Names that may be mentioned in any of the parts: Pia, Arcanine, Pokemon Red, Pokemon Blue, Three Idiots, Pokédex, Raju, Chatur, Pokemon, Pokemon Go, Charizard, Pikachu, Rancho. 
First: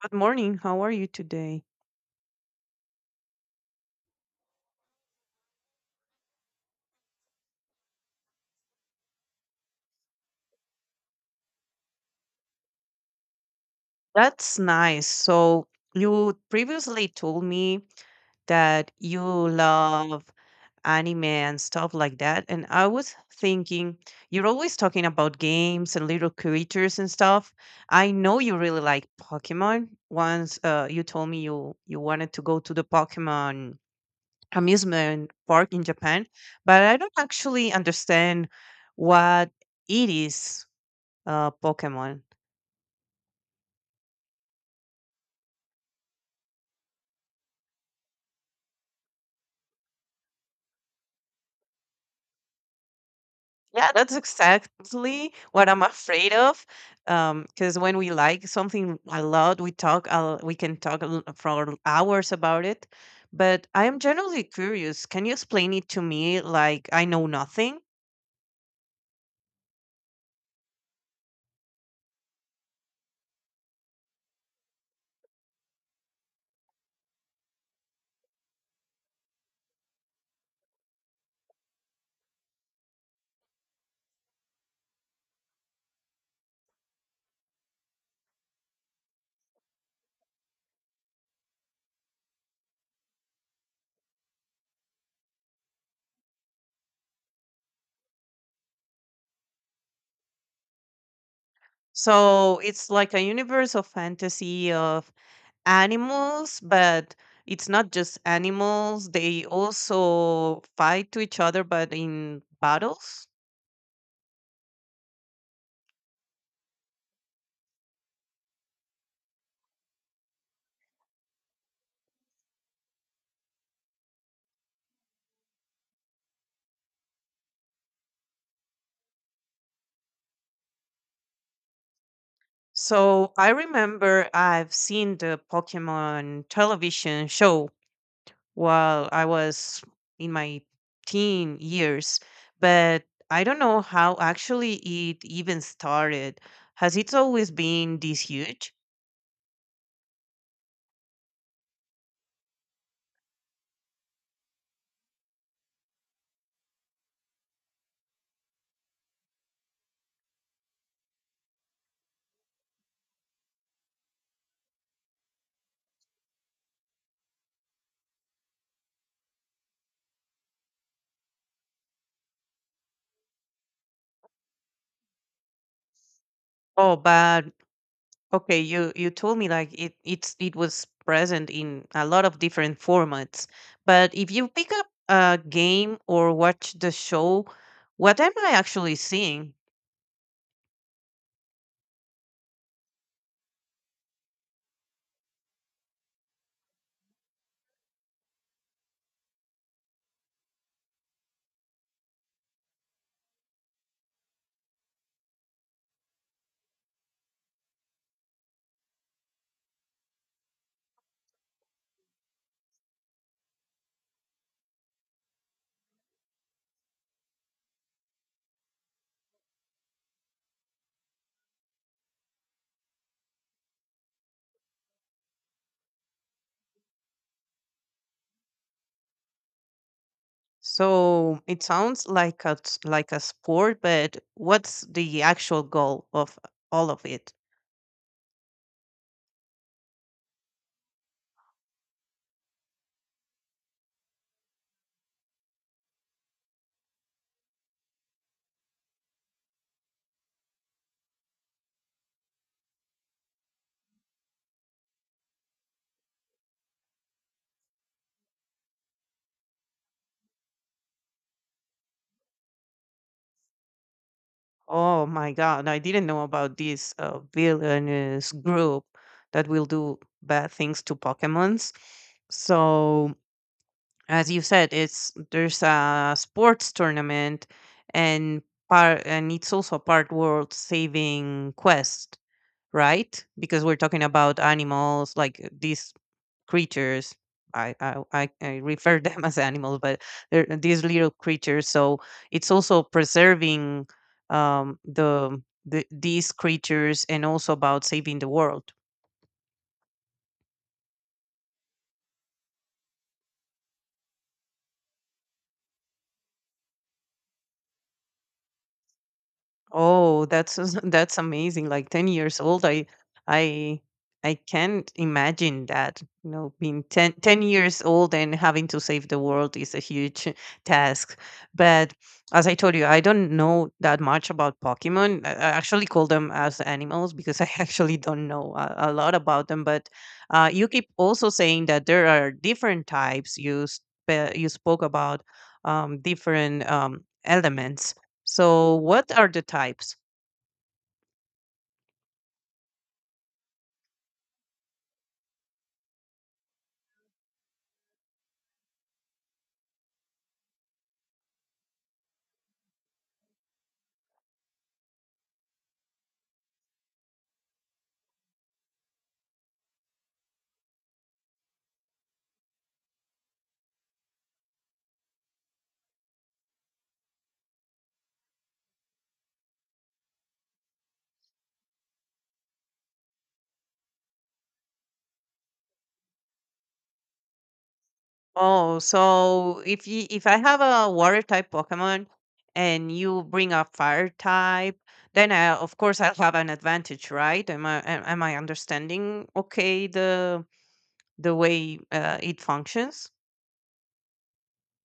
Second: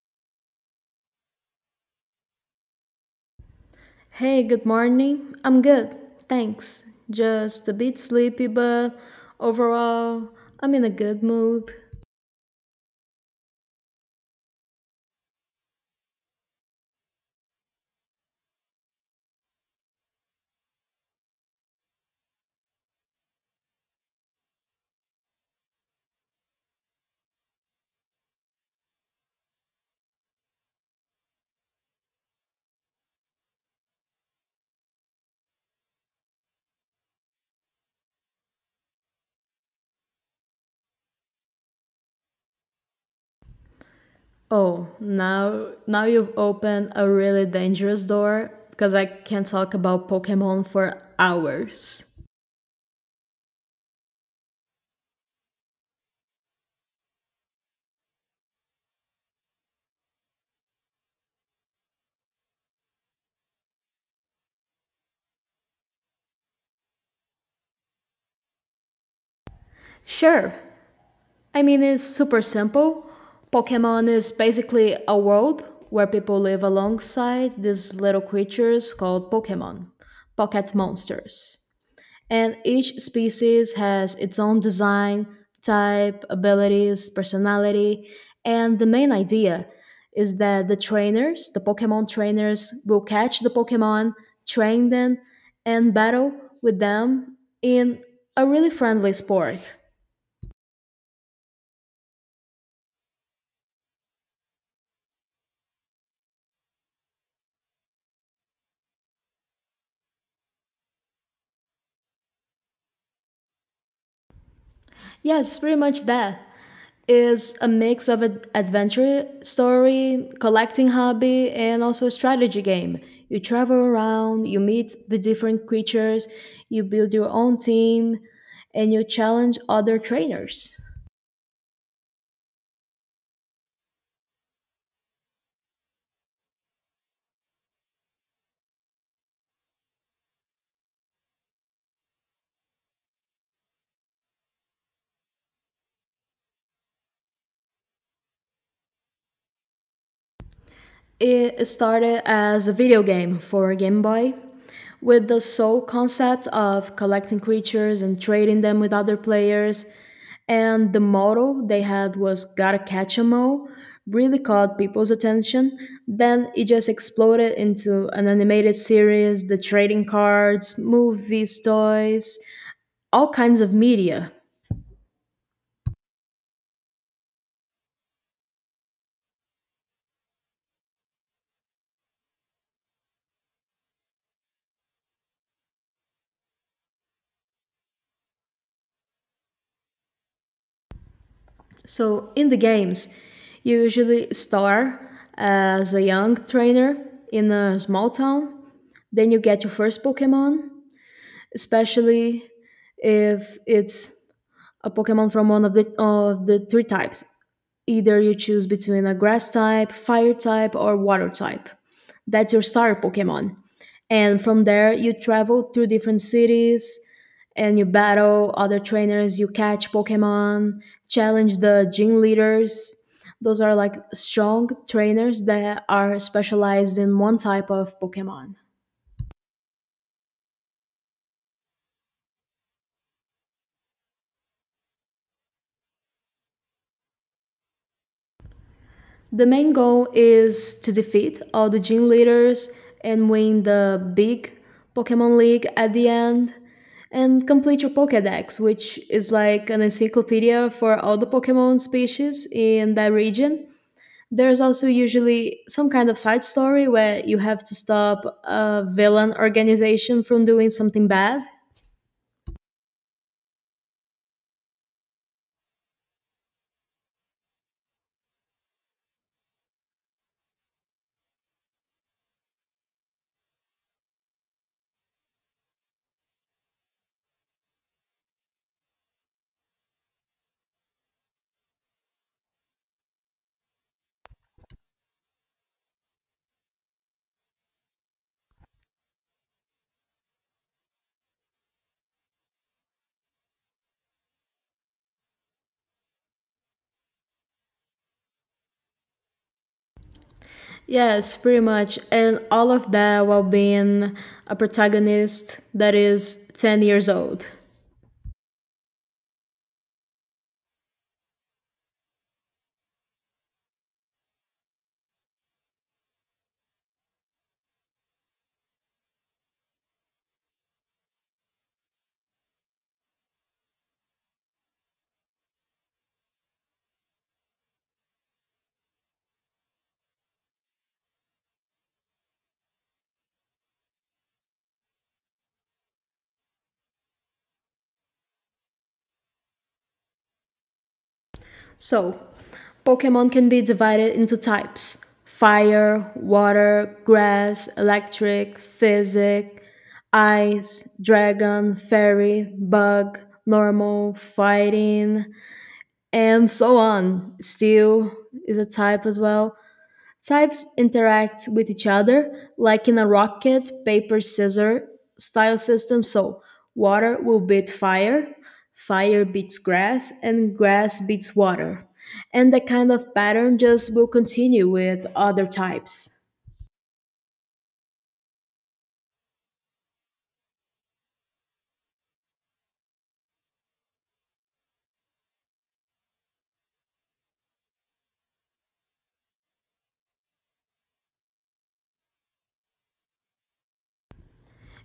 Good morning. How are you today? Hey, good morning. I'm good, thanks. Just a bit sleepy, but overall, I'm in a good mood. That's nice. So, you previously told me that you love anime and stuff like that. And I was thinking, you're always talking about games and little creatures and stuff. I know you really like Pokemon. Once you told me you wanted to go to the Pokemon amusement park in Japan, but I don't actually understand what it is, Pokemon. Oh, now you've opened a really dangerous door because I can talk about Pokemon for hours. Yeah, that's exactly what I'm afraid of. Because when we like something a lot, we talk, we can talk for hours about it. But I am generally curious. Can you explain it to me like I know nothing? Sure. I mean, it's super simple. Pokemon is basically a world where people live alongside these little creatures called Pokemon, pocket monsters. And each species has its own design, type, abilities, personality. And the main idea is that the trainers, the Pokemon trainers, will catch the Pokemon, train them, and battle with them in a really friendly sport. So it's like a universe of fantasy of animals, but it's not just animals. They also fight to each other, but in battles. Yes, pretty much that. Is a mix of an adventure story, collecting hobby, and also a strategy game. You travel around, you meet the different creatures, you build your own team, and you challenge other trainers. So I remember I've seen the Pokemon television show while I was in my teen years, but I don't know how actually it even started. Has it always been this huge? It started as a video game for Game Boy with the sole concept of collecting creatures and trading them with other players. And the motto they had was gotta catch 'em all, really caught people's attention. Then it just exploded into an animated series, the trading cards, movies, toys, all kinds of media. Oh, but okay, you told me like it was present in a lot of different formats. But if you pick up a game or watch the show, what am I actually seeing? So in the games, you usually start as a young trainer in a small town, then you get your first Pokemon, especially if it's a Pokemon from one of the three types. Either you choose between a grass type, fire type, or water type. That's your starter Pokemon. And from there you travel through different cities and you battle other trainers, you catch Pokemon, challenge the gym leaders. Those are like strong trainers that are specialized in one type of Pokemon. So it sounds like like a sport, but what's the actual goal of all of it? The main goal is to defeat all the gym leaders and win the big Pokemon League at the end and complete your Pokédex, which is like an encyclopedia for all the Pokemon species in that region. There's also usually some kind of side story where you have to stop a villain organization from doing something bad. Oh my God, I didn't know about this villainous group that will do bad things to Pokemons. So as you said, it's there's a sports tournament and part, and it's also a part world saving quest, right? Because we're talking about animals, like these creatures. I refer them as animals, but they're these little creatures. So it's also preserving um, the, these creatures and also about saving the world. Yes, pretty much. And all of that while being a protagonist that is 10 years old. Oh, that's that's amazing. Like 10 years old, I I can't imagine that. You know, being 10 10 years old and having to save the world is a huge task. But as I told you, I don't know that much about Pokemon. I actually call them as animals because I actually don't know a lot about them. But you keep also saying that there are different types. You spoke about different elements, so what are the types? So, Pokemon can be divided into types fire, water, grass, electric, physic, ice, dragon, fairy, bug, normal, fighting, and so on. Steel is a type as well. Types interact with each other like in a rocket paper scissors style system, so water will beat fire, fire beats grass, and grass beats water. And that kind of pattern just will continue with other types. Oh, so if you if I have a water type Pokemon and you bring a fire type, then of course I'll have an advantage, right? Am I understanding okay the way it functions?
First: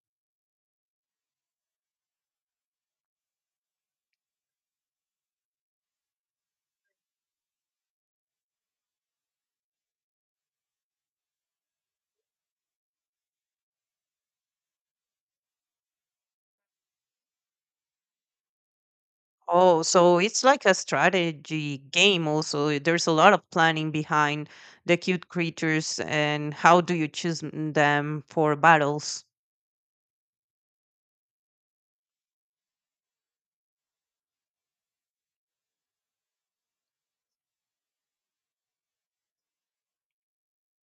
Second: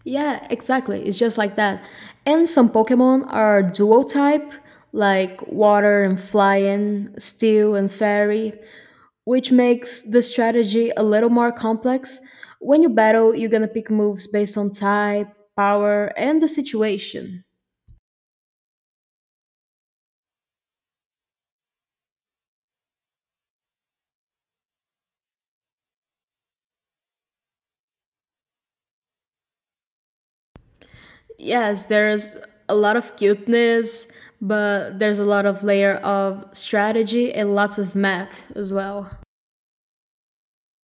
Yeah, exactly. It's just like that. And some Pokemon are dual type, like water and flying, steel and fairy. Which makes the strategy a little more complex. When you battle, you're gonna pick moves based on type, power, and the situation. Oh, so it's like a strategy game also. There's a lot of planning behind the cute creatures, and how do you choose them for battles? Yes, there's a lot of cuteness, but there's a lot of layer of strategy and lots of math as well.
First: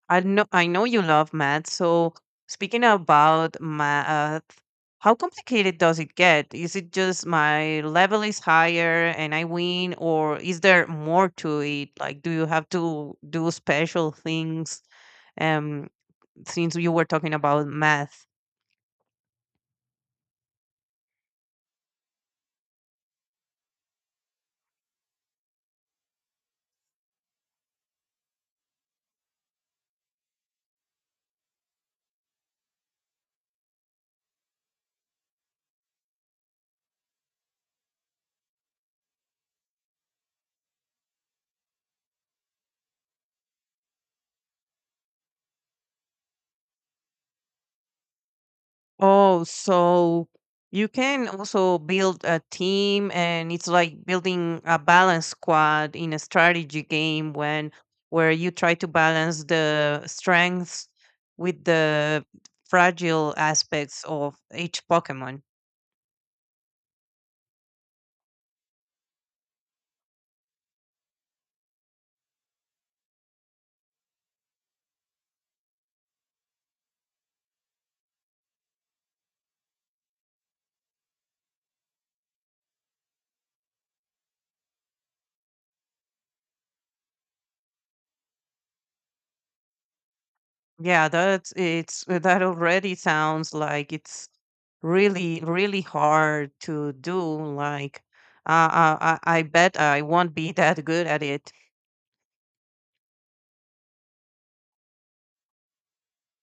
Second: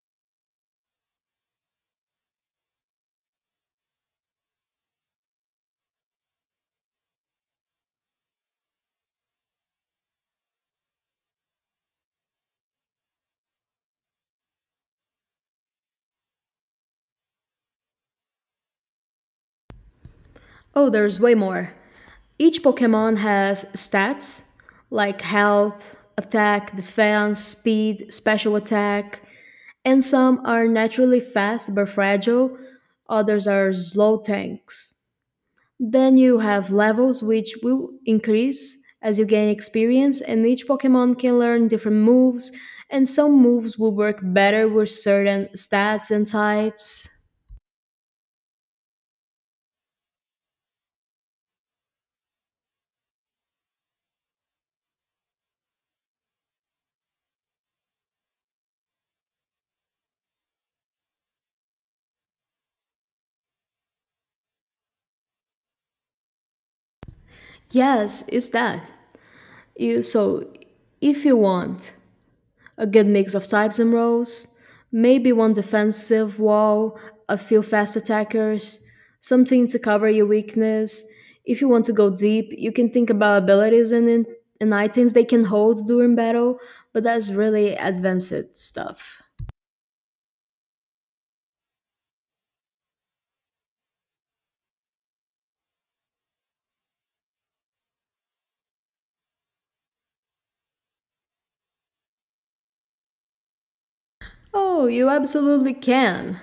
I know you love math. So speaking about math, how complicated does it get? Is it just my level is higher and I win, or is there more to it? Like, do you have to do special things? Um, since you were talking about math. Oh, there's way more. Each Pokemon has stats like health, attack, defense, speed, special attack, and some are naturally fast but fragile, others are slow tanks. Then you have levels which will increase as you gain experience, and each Pokemon can learn different moves, and some moves will work better with certain stats and types. Oh, so you can also build a team, and it's like building a balance squad in a strategy game when where you try to balance the strengths with the fragile aspects of each Pokemon. Yes, it's that. You so if you want a good mix of types and roles, maybe one defensive wall, a few fast attackers, something to cover your weakness. If you want to go deep, you can think about abilities and and items they can hold during battle, but that's really advanced stuff. Yeah, that already sounds like it's really hard to do. Like, I bet I won't be that good at it. Oh, you absolutely can.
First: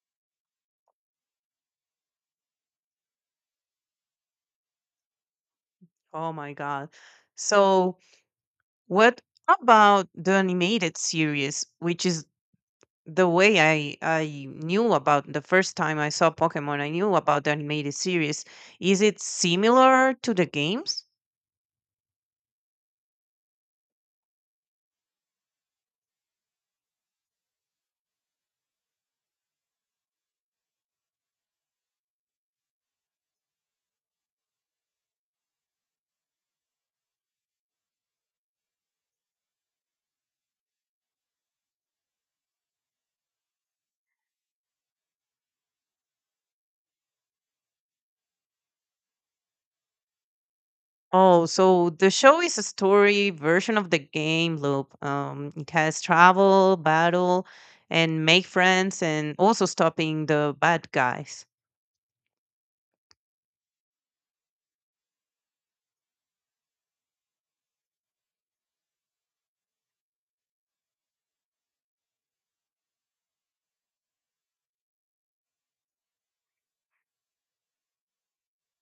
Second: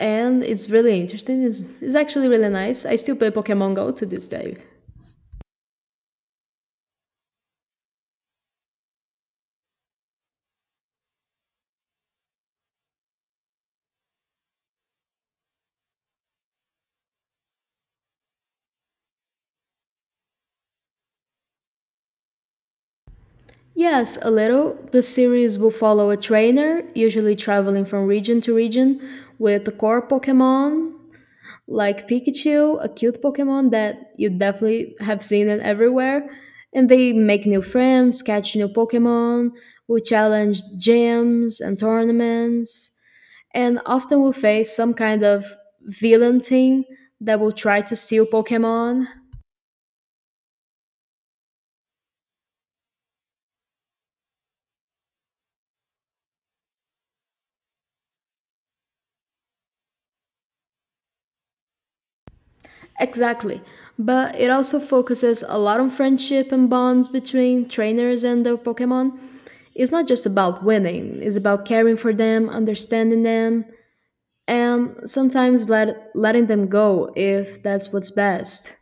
And it's really interesting. It's actually really nice. I still play Pokemon Go to this day. Oh my God. So, what about the animated series, which is the way I knew about? The first time I saw Pokemon, I knew about the animated series. Is it similar to the games? Yes, a little. The series will follow a trainer, usually traveling from region to region, with the core Pokemon like Pikachu, a cute Pokemon that you definitely have seen it everywhere. And they make new friends, catch new Pokemon, will challenge gyms and tournaments, and often will face some kind of villain team that will try to steal Pokemon. Oh, so the show is a story version of the game loop. It has travel, battle, and make friends, and also stopping the bad guys. Exactly. But it also focuses a lot on friendship and bonds between trainers and their Pokemon. It's not just about winning, it's about caring for them, understanding them, and sometimes letting them go if that's what's best.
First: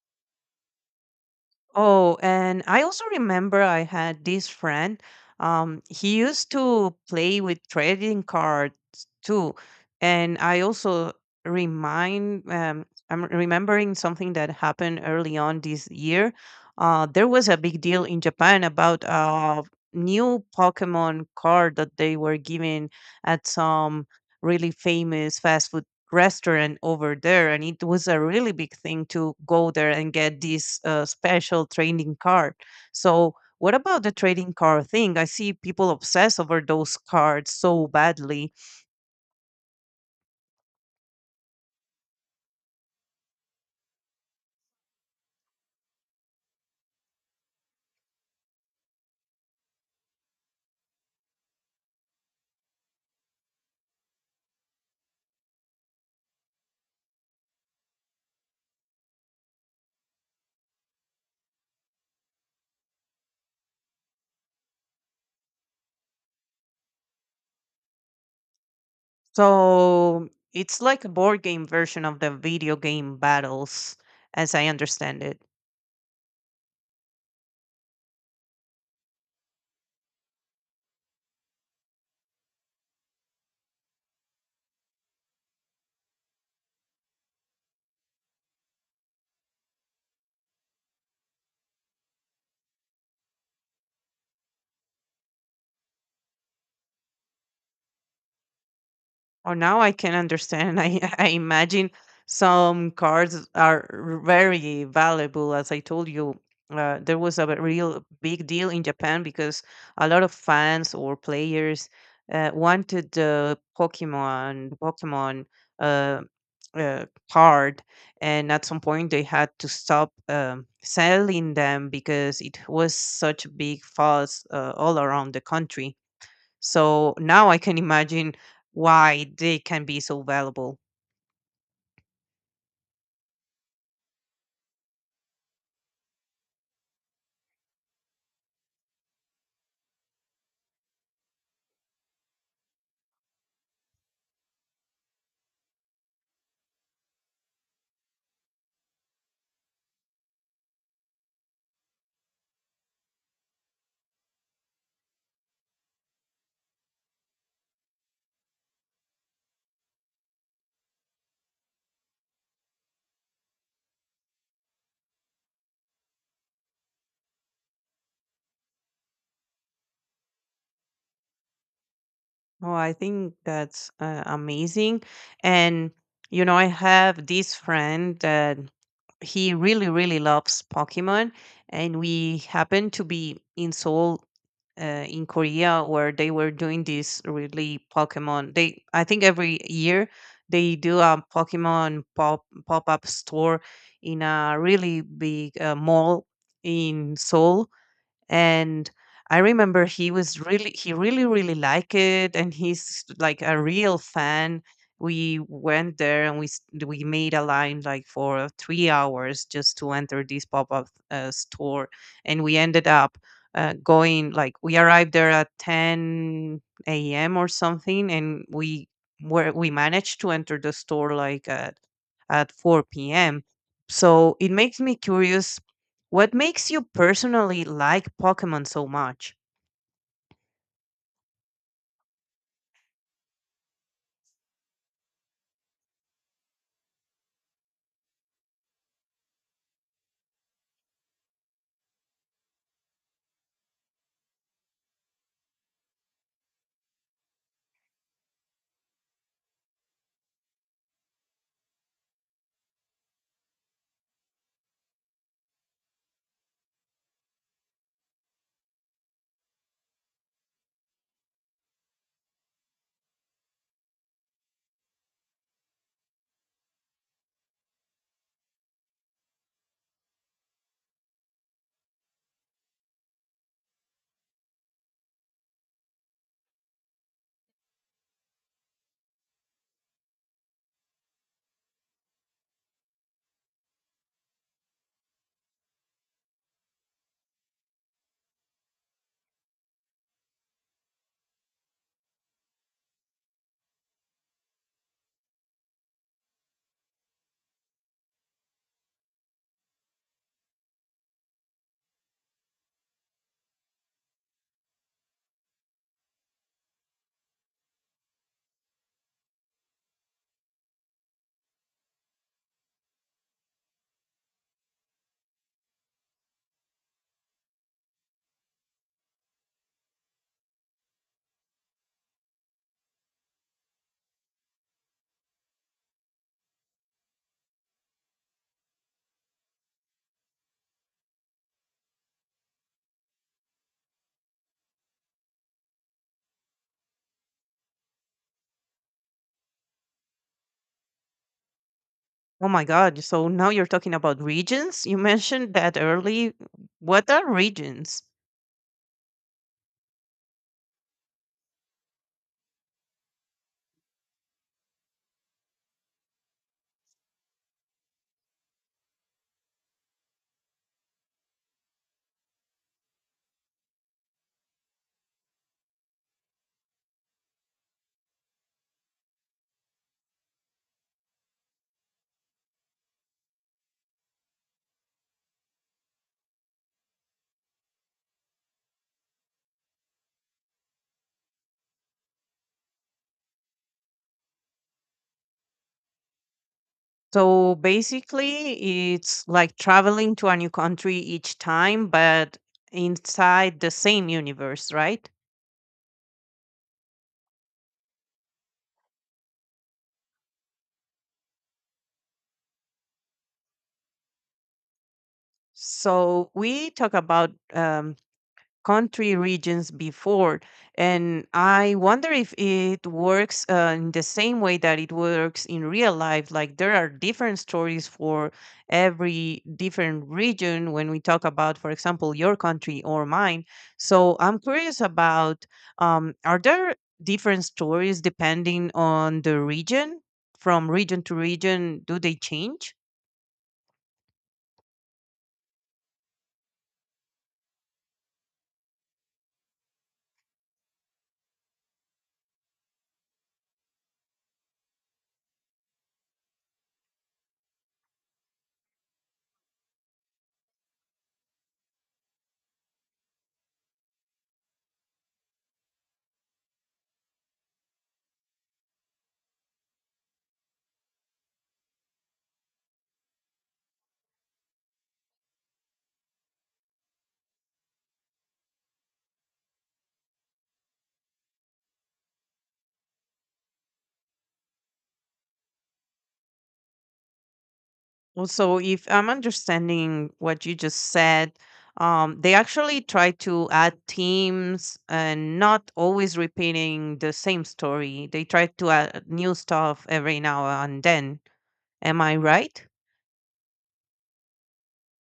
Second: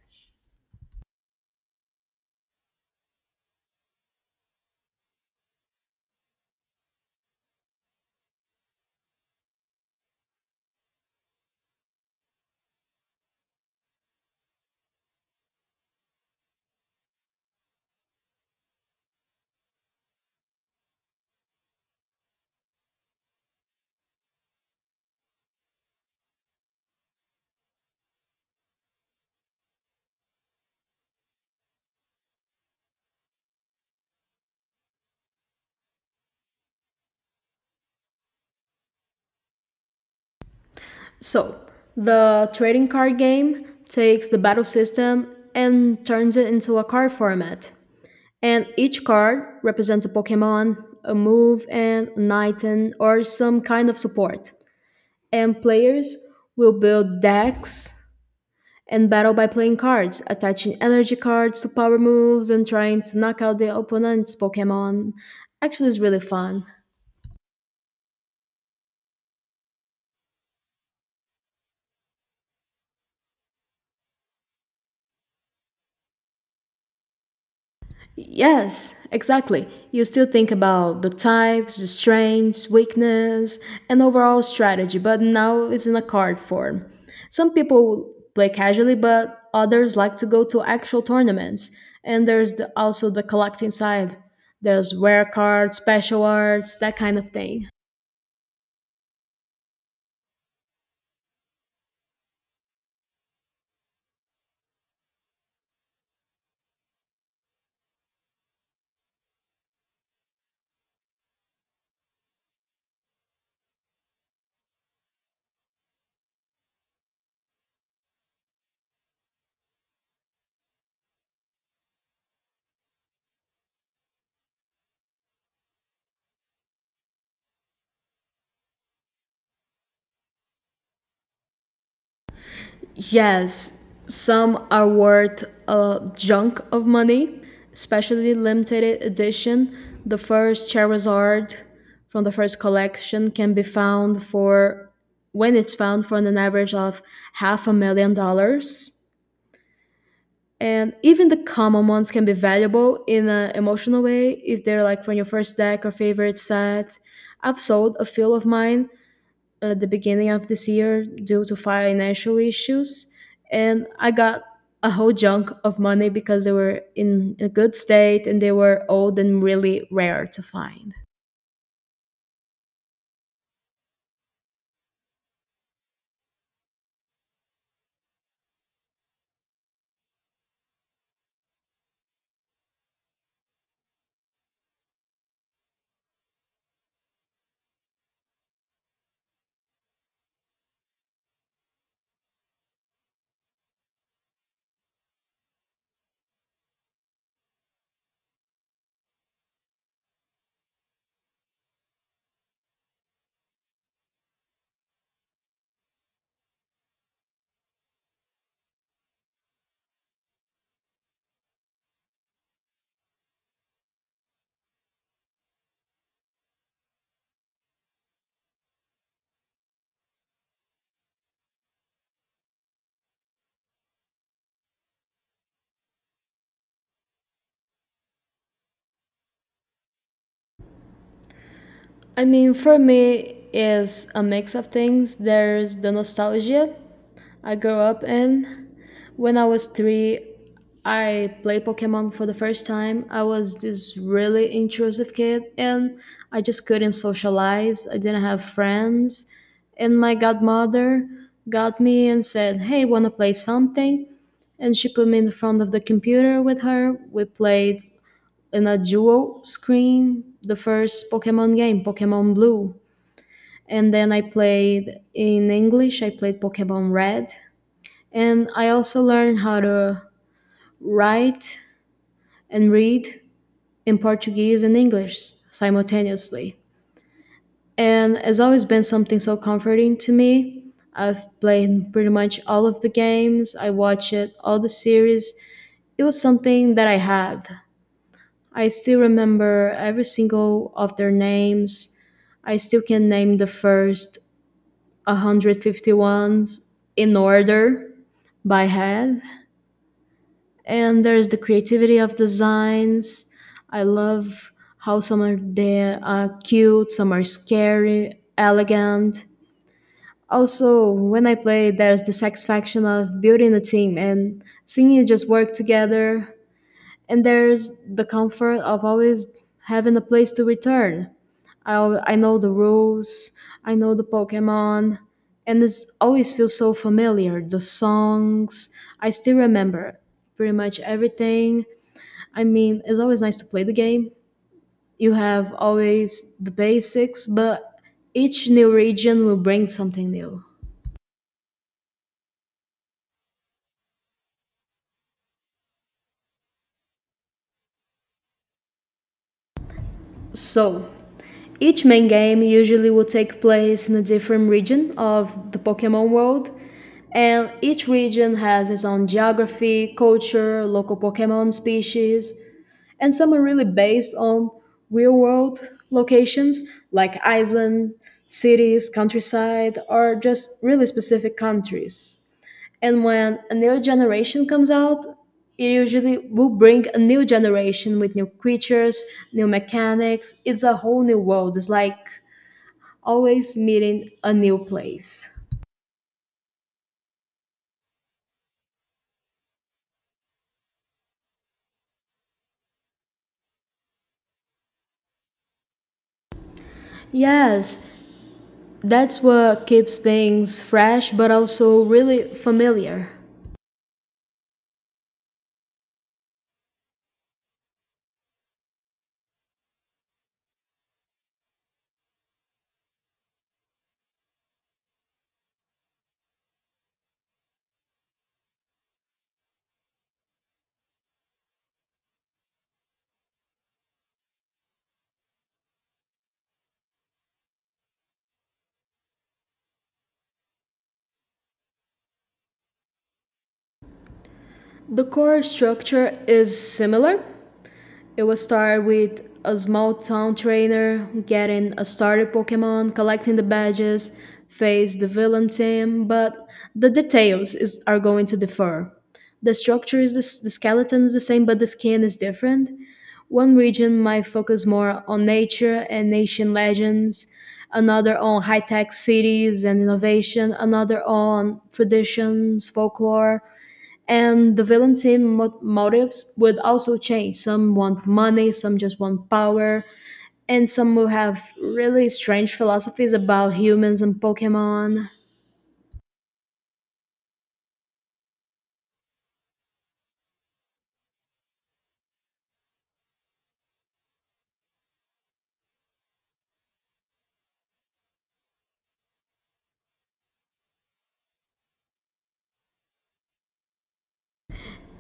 Oh, and I also remember I had this friend. He used to play with trading cards too, and I also remind I'm remembering something that happened early on this year. There was a big deal in Japan about a new Pokemon card that they were giving at some really famous fast food restaurant over there, and it was a really big thing to go there and get this special trading card. So what about the trading card thing? I see people obsess over those cards so badly. So, the trading card game takes the battle system and turns it into a card format. And each card represents a Pokemon, a move, and an item, or some kind of support. And players will build decks and battle by playing cards, attaching energy cards to power moves and trying to knock out the opponent's Pokemon. Actually, it's really fun. So it's like a board game version of the video game battles, as I understand it. Yes, exactly. You still think about the types, the strengths, weakness, and overall strategy, but now it's in a card form. Some people play casually, but others like to go to actual tournaments. And there's also the collecting side. There's rare cards, special arts, that kind of thing. Oh, now I can understand. I, I imagine some cards are very valuable. As I told you, there was real big deal in Japan because a lot of fans or players wanted the Pokemon uh, uh, card, and at some point they had to stop selling them because it was such a big fuss all around the country. So now I can imagine why they can be so valuable. Yes, some are worth a junk of money, especially limited edition. The first Charizard from the first collection can be found for, when it's found, for an average of half a million dollars. And even the common ones can be valuable in an emotional way if they're like from your first deck or favorite set. I've sold a few of mine at the beginning of this year due to financial issues, and I got a whole junk of money because they were in a good state and they were old and really rare to find. Oh, I think that's amazing. And, you know, I have this friend that he really, really loves Pokemon. And we happened to be in Seoul. In Korea, where they were doing this really Pokemon, they, I think, every year they do a Pokemon pop up store in a really big mall in Seoul. And I remember he really really liked it, and he's like a real fan. We went there and we made a line like for 3 hours just to enter this pop up store, and we ended up going, like we arrived there at ten a.m. or something, and we managed to enter the store like at 4 p.m. So it makes me curious, what makes you personally like Pokemon so much? I mean, for me, is a mix of things. There's the nostalgia I grew up in, when I was three, I played Pokemon for the first time. I was this really intrusive kid and I just couldn't socialize. I didn't have friends. And my godmother got me and said, Hey, wanna play something? And she put me in front of the computer with her. We played in a dual screen the first Pokemon game, Pokemon Blue. And then I played in English, I played Pokemon Red. And I also learned how to write and read in Portuguese and English simultaneously. And it's always been something so comforting to me. I've played pretty much all of the games, I watched it, all the series. It was something that I had. I still remember every single of their names. I still can name the first 150 ones in order by head. And there's the creativity of designs. I love how some are they are cute, some are scary, elegant. Also, when I play, there's the satisfaction of building a team and seeing it just work together. And there's the comfort of always having a place to return. I know the rules, I know the Pokemon, and it's always feels so familiar. The songs, I still remember pretty much everything. I mean, it's always nice to play the game. You have always the basics, but each new region will bring something new. Oh my god, so now you're talking about regions? You mentioned that early. What are regions? So, each main game usually will take place in a different region of the Pokemon world, and each region has its own geography, culture, local Pokemon species, and some are really based on real world locations like island, cities, countryside, or just really specific countries. And when a new generation comes out it usually will bring a new generation with new creatures, new mechanics. It's a whole new world. It's like always meeting a new place. So basically, it's like traveling to a new country each time, but inside the same universe, right? Yes, that's what keeps things fresh but also really familiar. So we talk about country regions before, and I wonder if it works in the same way that it works in real life. Like, there are different stories for every different region when we talk about, for example, your country or mine. So I'm curious about, are there different stories depending on the region? From region to region, do they change? The core structure is similar. It will start with a small town trainer, getting a starter Pokemon, collecting the badges, face the villain team, but the details are going to differ. The structure is the skeleton is the same, but the skin is different. One region might focus more on nature and ancient legends, another on high tech cities and innovation, another on traditions, folklore, and the villain team motives would also change. Some want money, some just want power, and some will have really strange philosophies about humans and Pokemon. Well, so if I'm understanding what you just said, they actually try to add themes and not always repeating the same story. They try to add new stuff every now and then. Am I right?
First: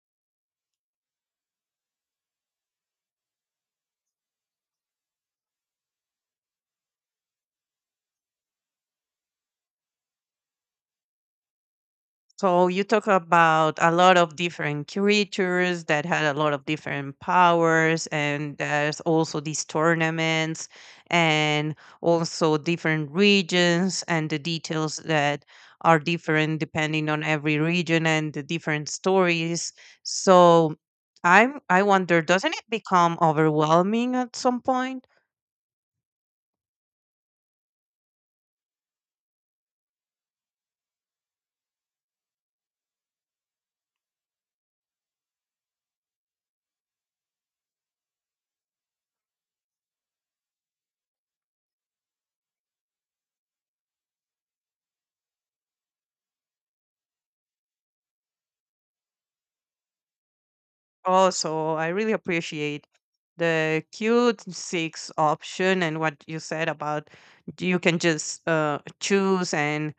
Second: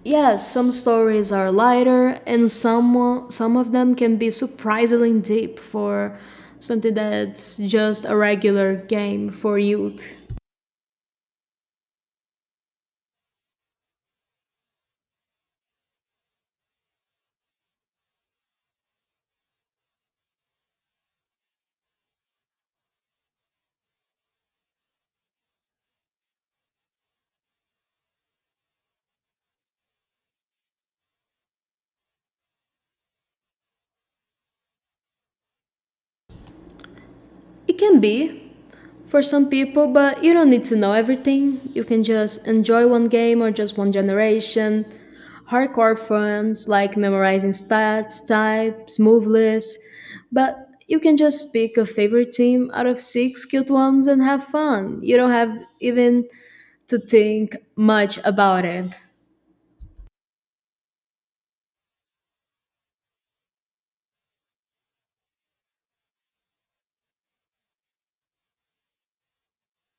Yes, some stories are lighter, and some of them can be surprisingly deep for something that's just a regular game for youth. So you talk about a lot of different creatures that had a lot of different powers, and there's also these tournaments, and also different regions and the details that are different depending on every region and the different stories. So I wonder, doesn't it become overwhelming at some point? It can be for some people, but you don't need to know everything. You can just enjoy one game or just one generation, hardcore fronts like memorizing stats, types, move lists, but you can just pick a favorite team out of six cute ones and have fun. You don't have even to think much about it. Also, I really appreciate the Q six option and what you said about you can just choose and,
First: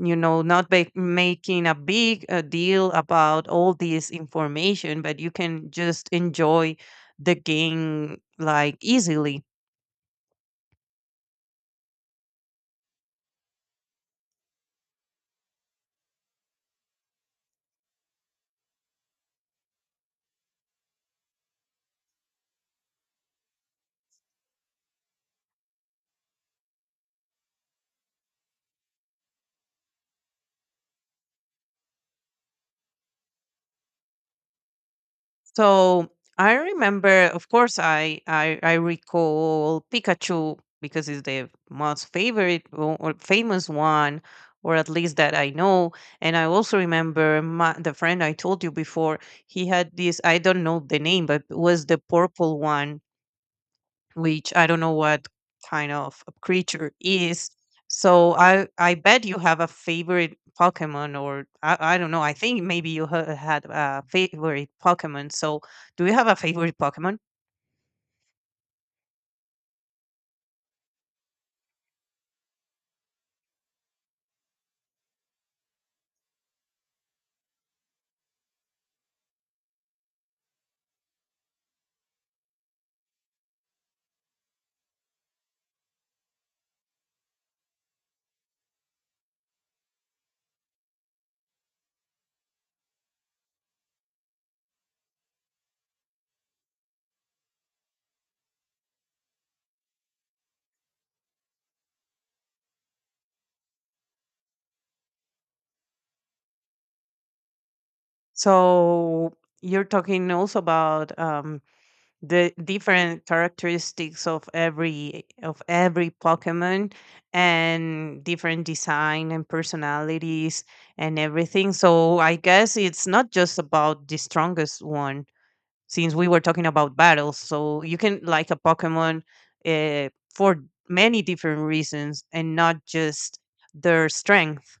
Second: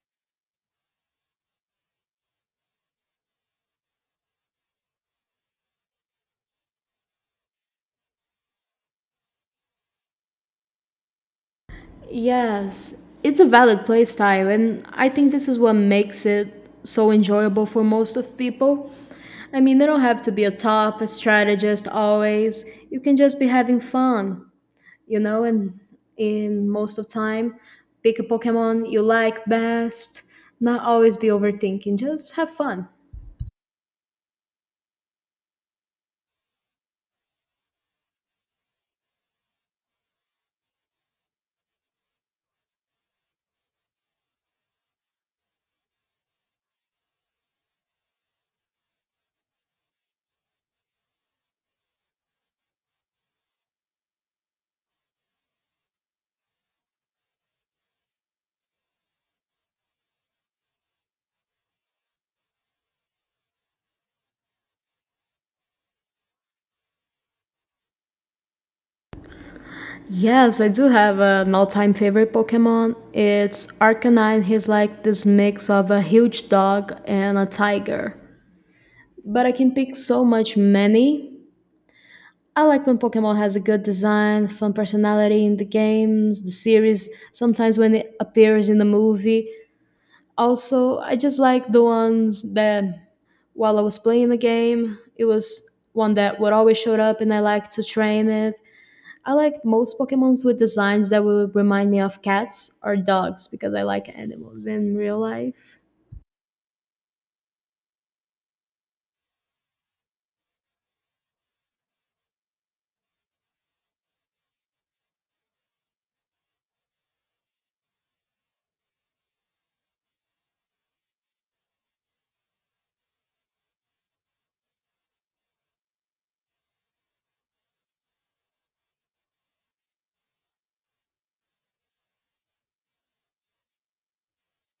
you know, not ba- making a big deal about all this information, but you can just enjoy the game like easily. Yes, it's a valid playstyle, and I think this is what makes it so enjoyable for most of people. I mean, they don't have to be a top strategist always. You can just be having fun. You know and in most of time pick a pokemon you like best, not always be overthinking, just have fun. So I remember, of course, I recall Pikachu because it's the most favorite or famous one, or at least that I know. And I also remember the friend I told you before. He had this, I don't know the name, but was the purple one, which I don't know what kind of a creature is. So I bet you have a favorite Pokemon, or, I don't know. I think maybe you had a favorite Pokemon. So do you have a favorite Pokemon? Yes, I do have an all-time favorite Pokemon. It's Arcanine. He's like this mix of a huge dog and a tiger, but I can pick so much many. I like when Pokemon has a good design, fun personality in the games, the series, sometimes when it appears in the movie. Also, I just like the ones that while I was playing the game. It was one that would always show up, and I liked to train it. I liked most Pokemons with designs that would remind me of cats or dogs because I like animals in real life. So you're talking also about the different characteristics of every Pokemon, and different design and personalities and everything. So I guess it's not just about the strongest one, since we were talking about battles. So you can like a Pokemon uh, for many different reasons and not just their strength.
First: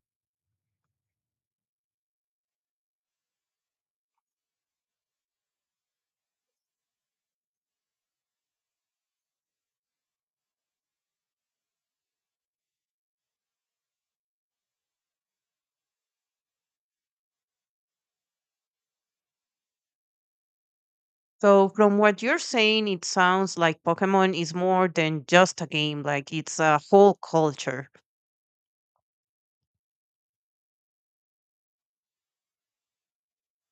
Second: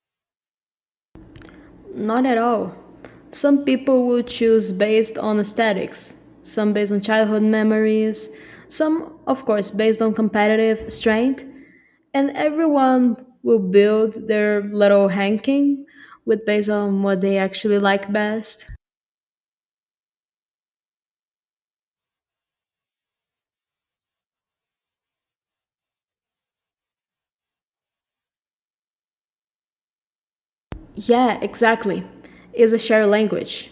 Not at all. Some people will choose based on aesthetics, some based on childhood memories, some, of course, based on competitive strength, and everyone will build their little ranking with based on what they actually like best. So from what you're saying, it sounds like Pokemon is more than just a game, like it's a whole culture. Yeah, exactly. It's a shared language.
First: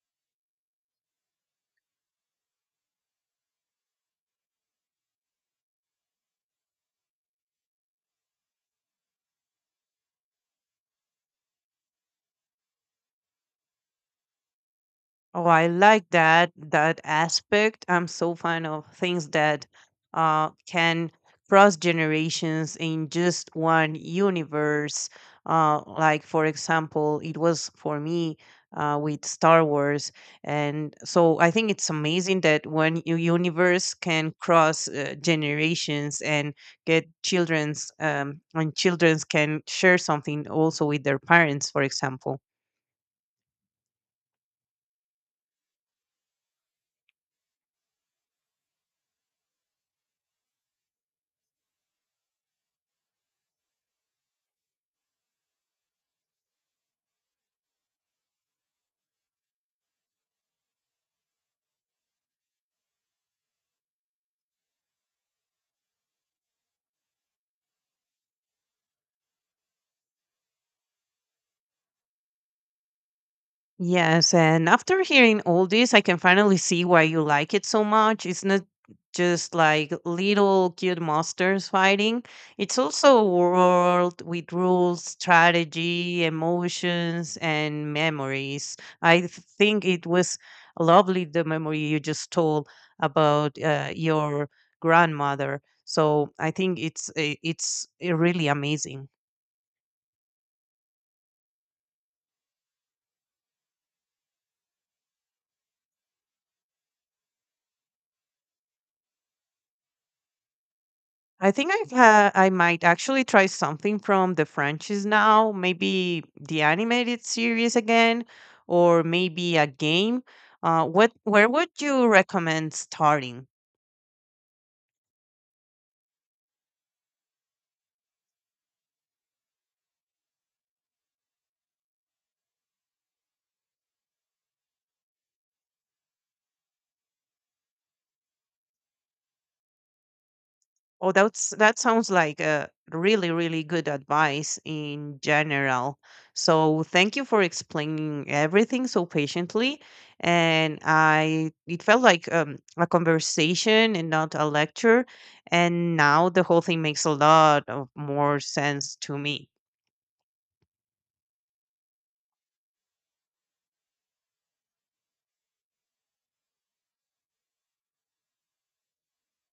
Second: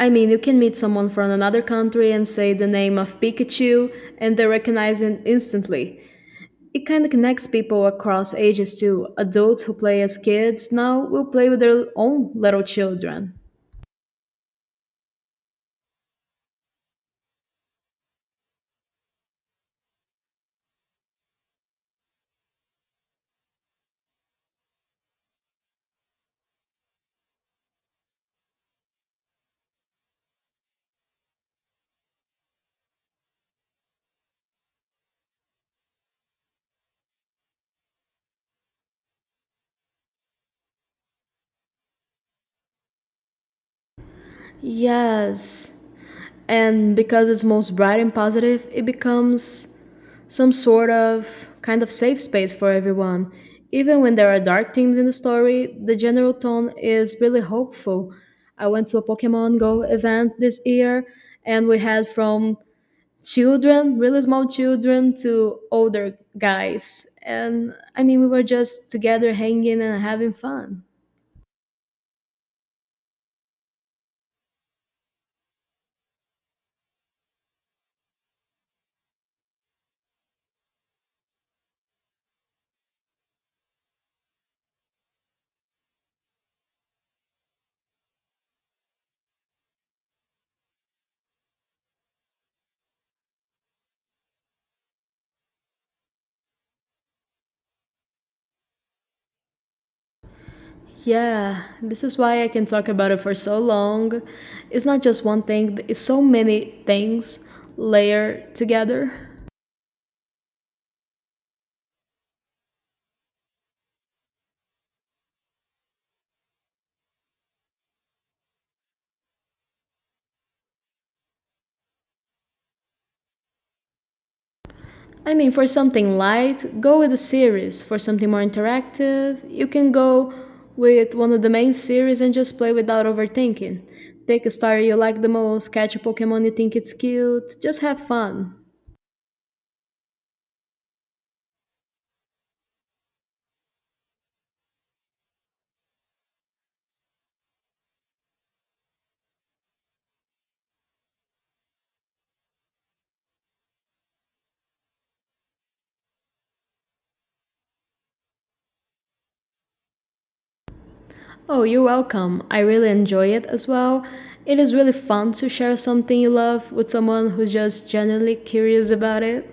I mean, you can meet someone from another country and say the name of Pikachu, and they recognize it instantly. It kind of connects people across ages too. Adults who play as kids now will play with their own little children. Oh, I like that aspect. I'm so fond of things that can cross generations in just one universe. Like for example, it was for me with Star Wars, and so I think it's amazing that one universe can cross generations, and get children's and childrens can share something also with their parents, for example. Yes. And because it's most bright and positive, it becomes some sort of kind of safe space for everyone. Even when there are dark themes in the story, the general tone is really hopeful. I went to a Pokemon Go event this year, and we had from children, really small children, to older guys. And I mean, we were just together hanging and having fun. Yes, and after hearing all this, I can finally see why you like it so much. It's not just like little cute monsters fighting, it's also a world with rules, strategy, emotions, and memories. Think it was lovely, the memory you just told about your grandmother. So I think it's really amazing. Yeah, this is why I can talk about it for so long. It's not just one thing, it's so many things layered together. I think I might actually try something from the franchise now, maybe the animated series again, or maybe a game. What Where would you recommend starting? I mean, for something light, go with a series. For something more interactive, you can go with one of the main series and just play without overthinking. Pick a star you like the most, catch a Pokemon you think it's cute, just have fun. Oh, that sounds like a really, really good advice in general. So thank you for explaining everything so patiently. And I, it felt like a conversation and not a lecture. And now the whole thing makes a lot of more sense to me. Oh, you're welcome. I really enjoy it as well. It is really fun to share something you love with someone who's just genuinely curious about it.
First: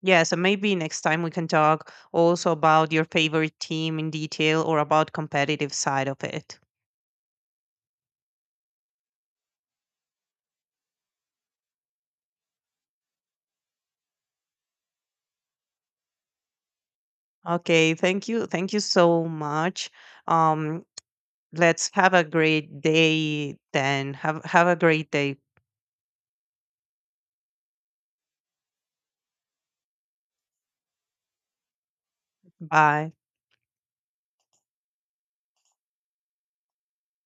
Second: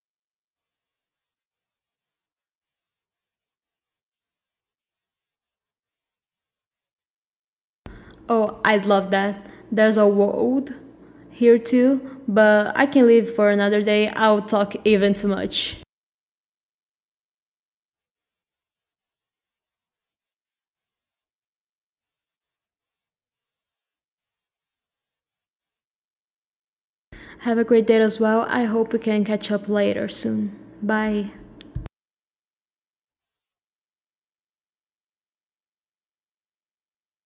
Yeah, so maybe next time we can talk also about your favorite team in detail or about competitive side of it. Oh, I'd love that. There's a world here too, but I can leave for another day. I'll talk even too much. Okay, thank you. Thank you so much. Um, Let's have a great day then. Have a great day. Have a great day as well. I hope we can catch up later soon. Bye. Bye.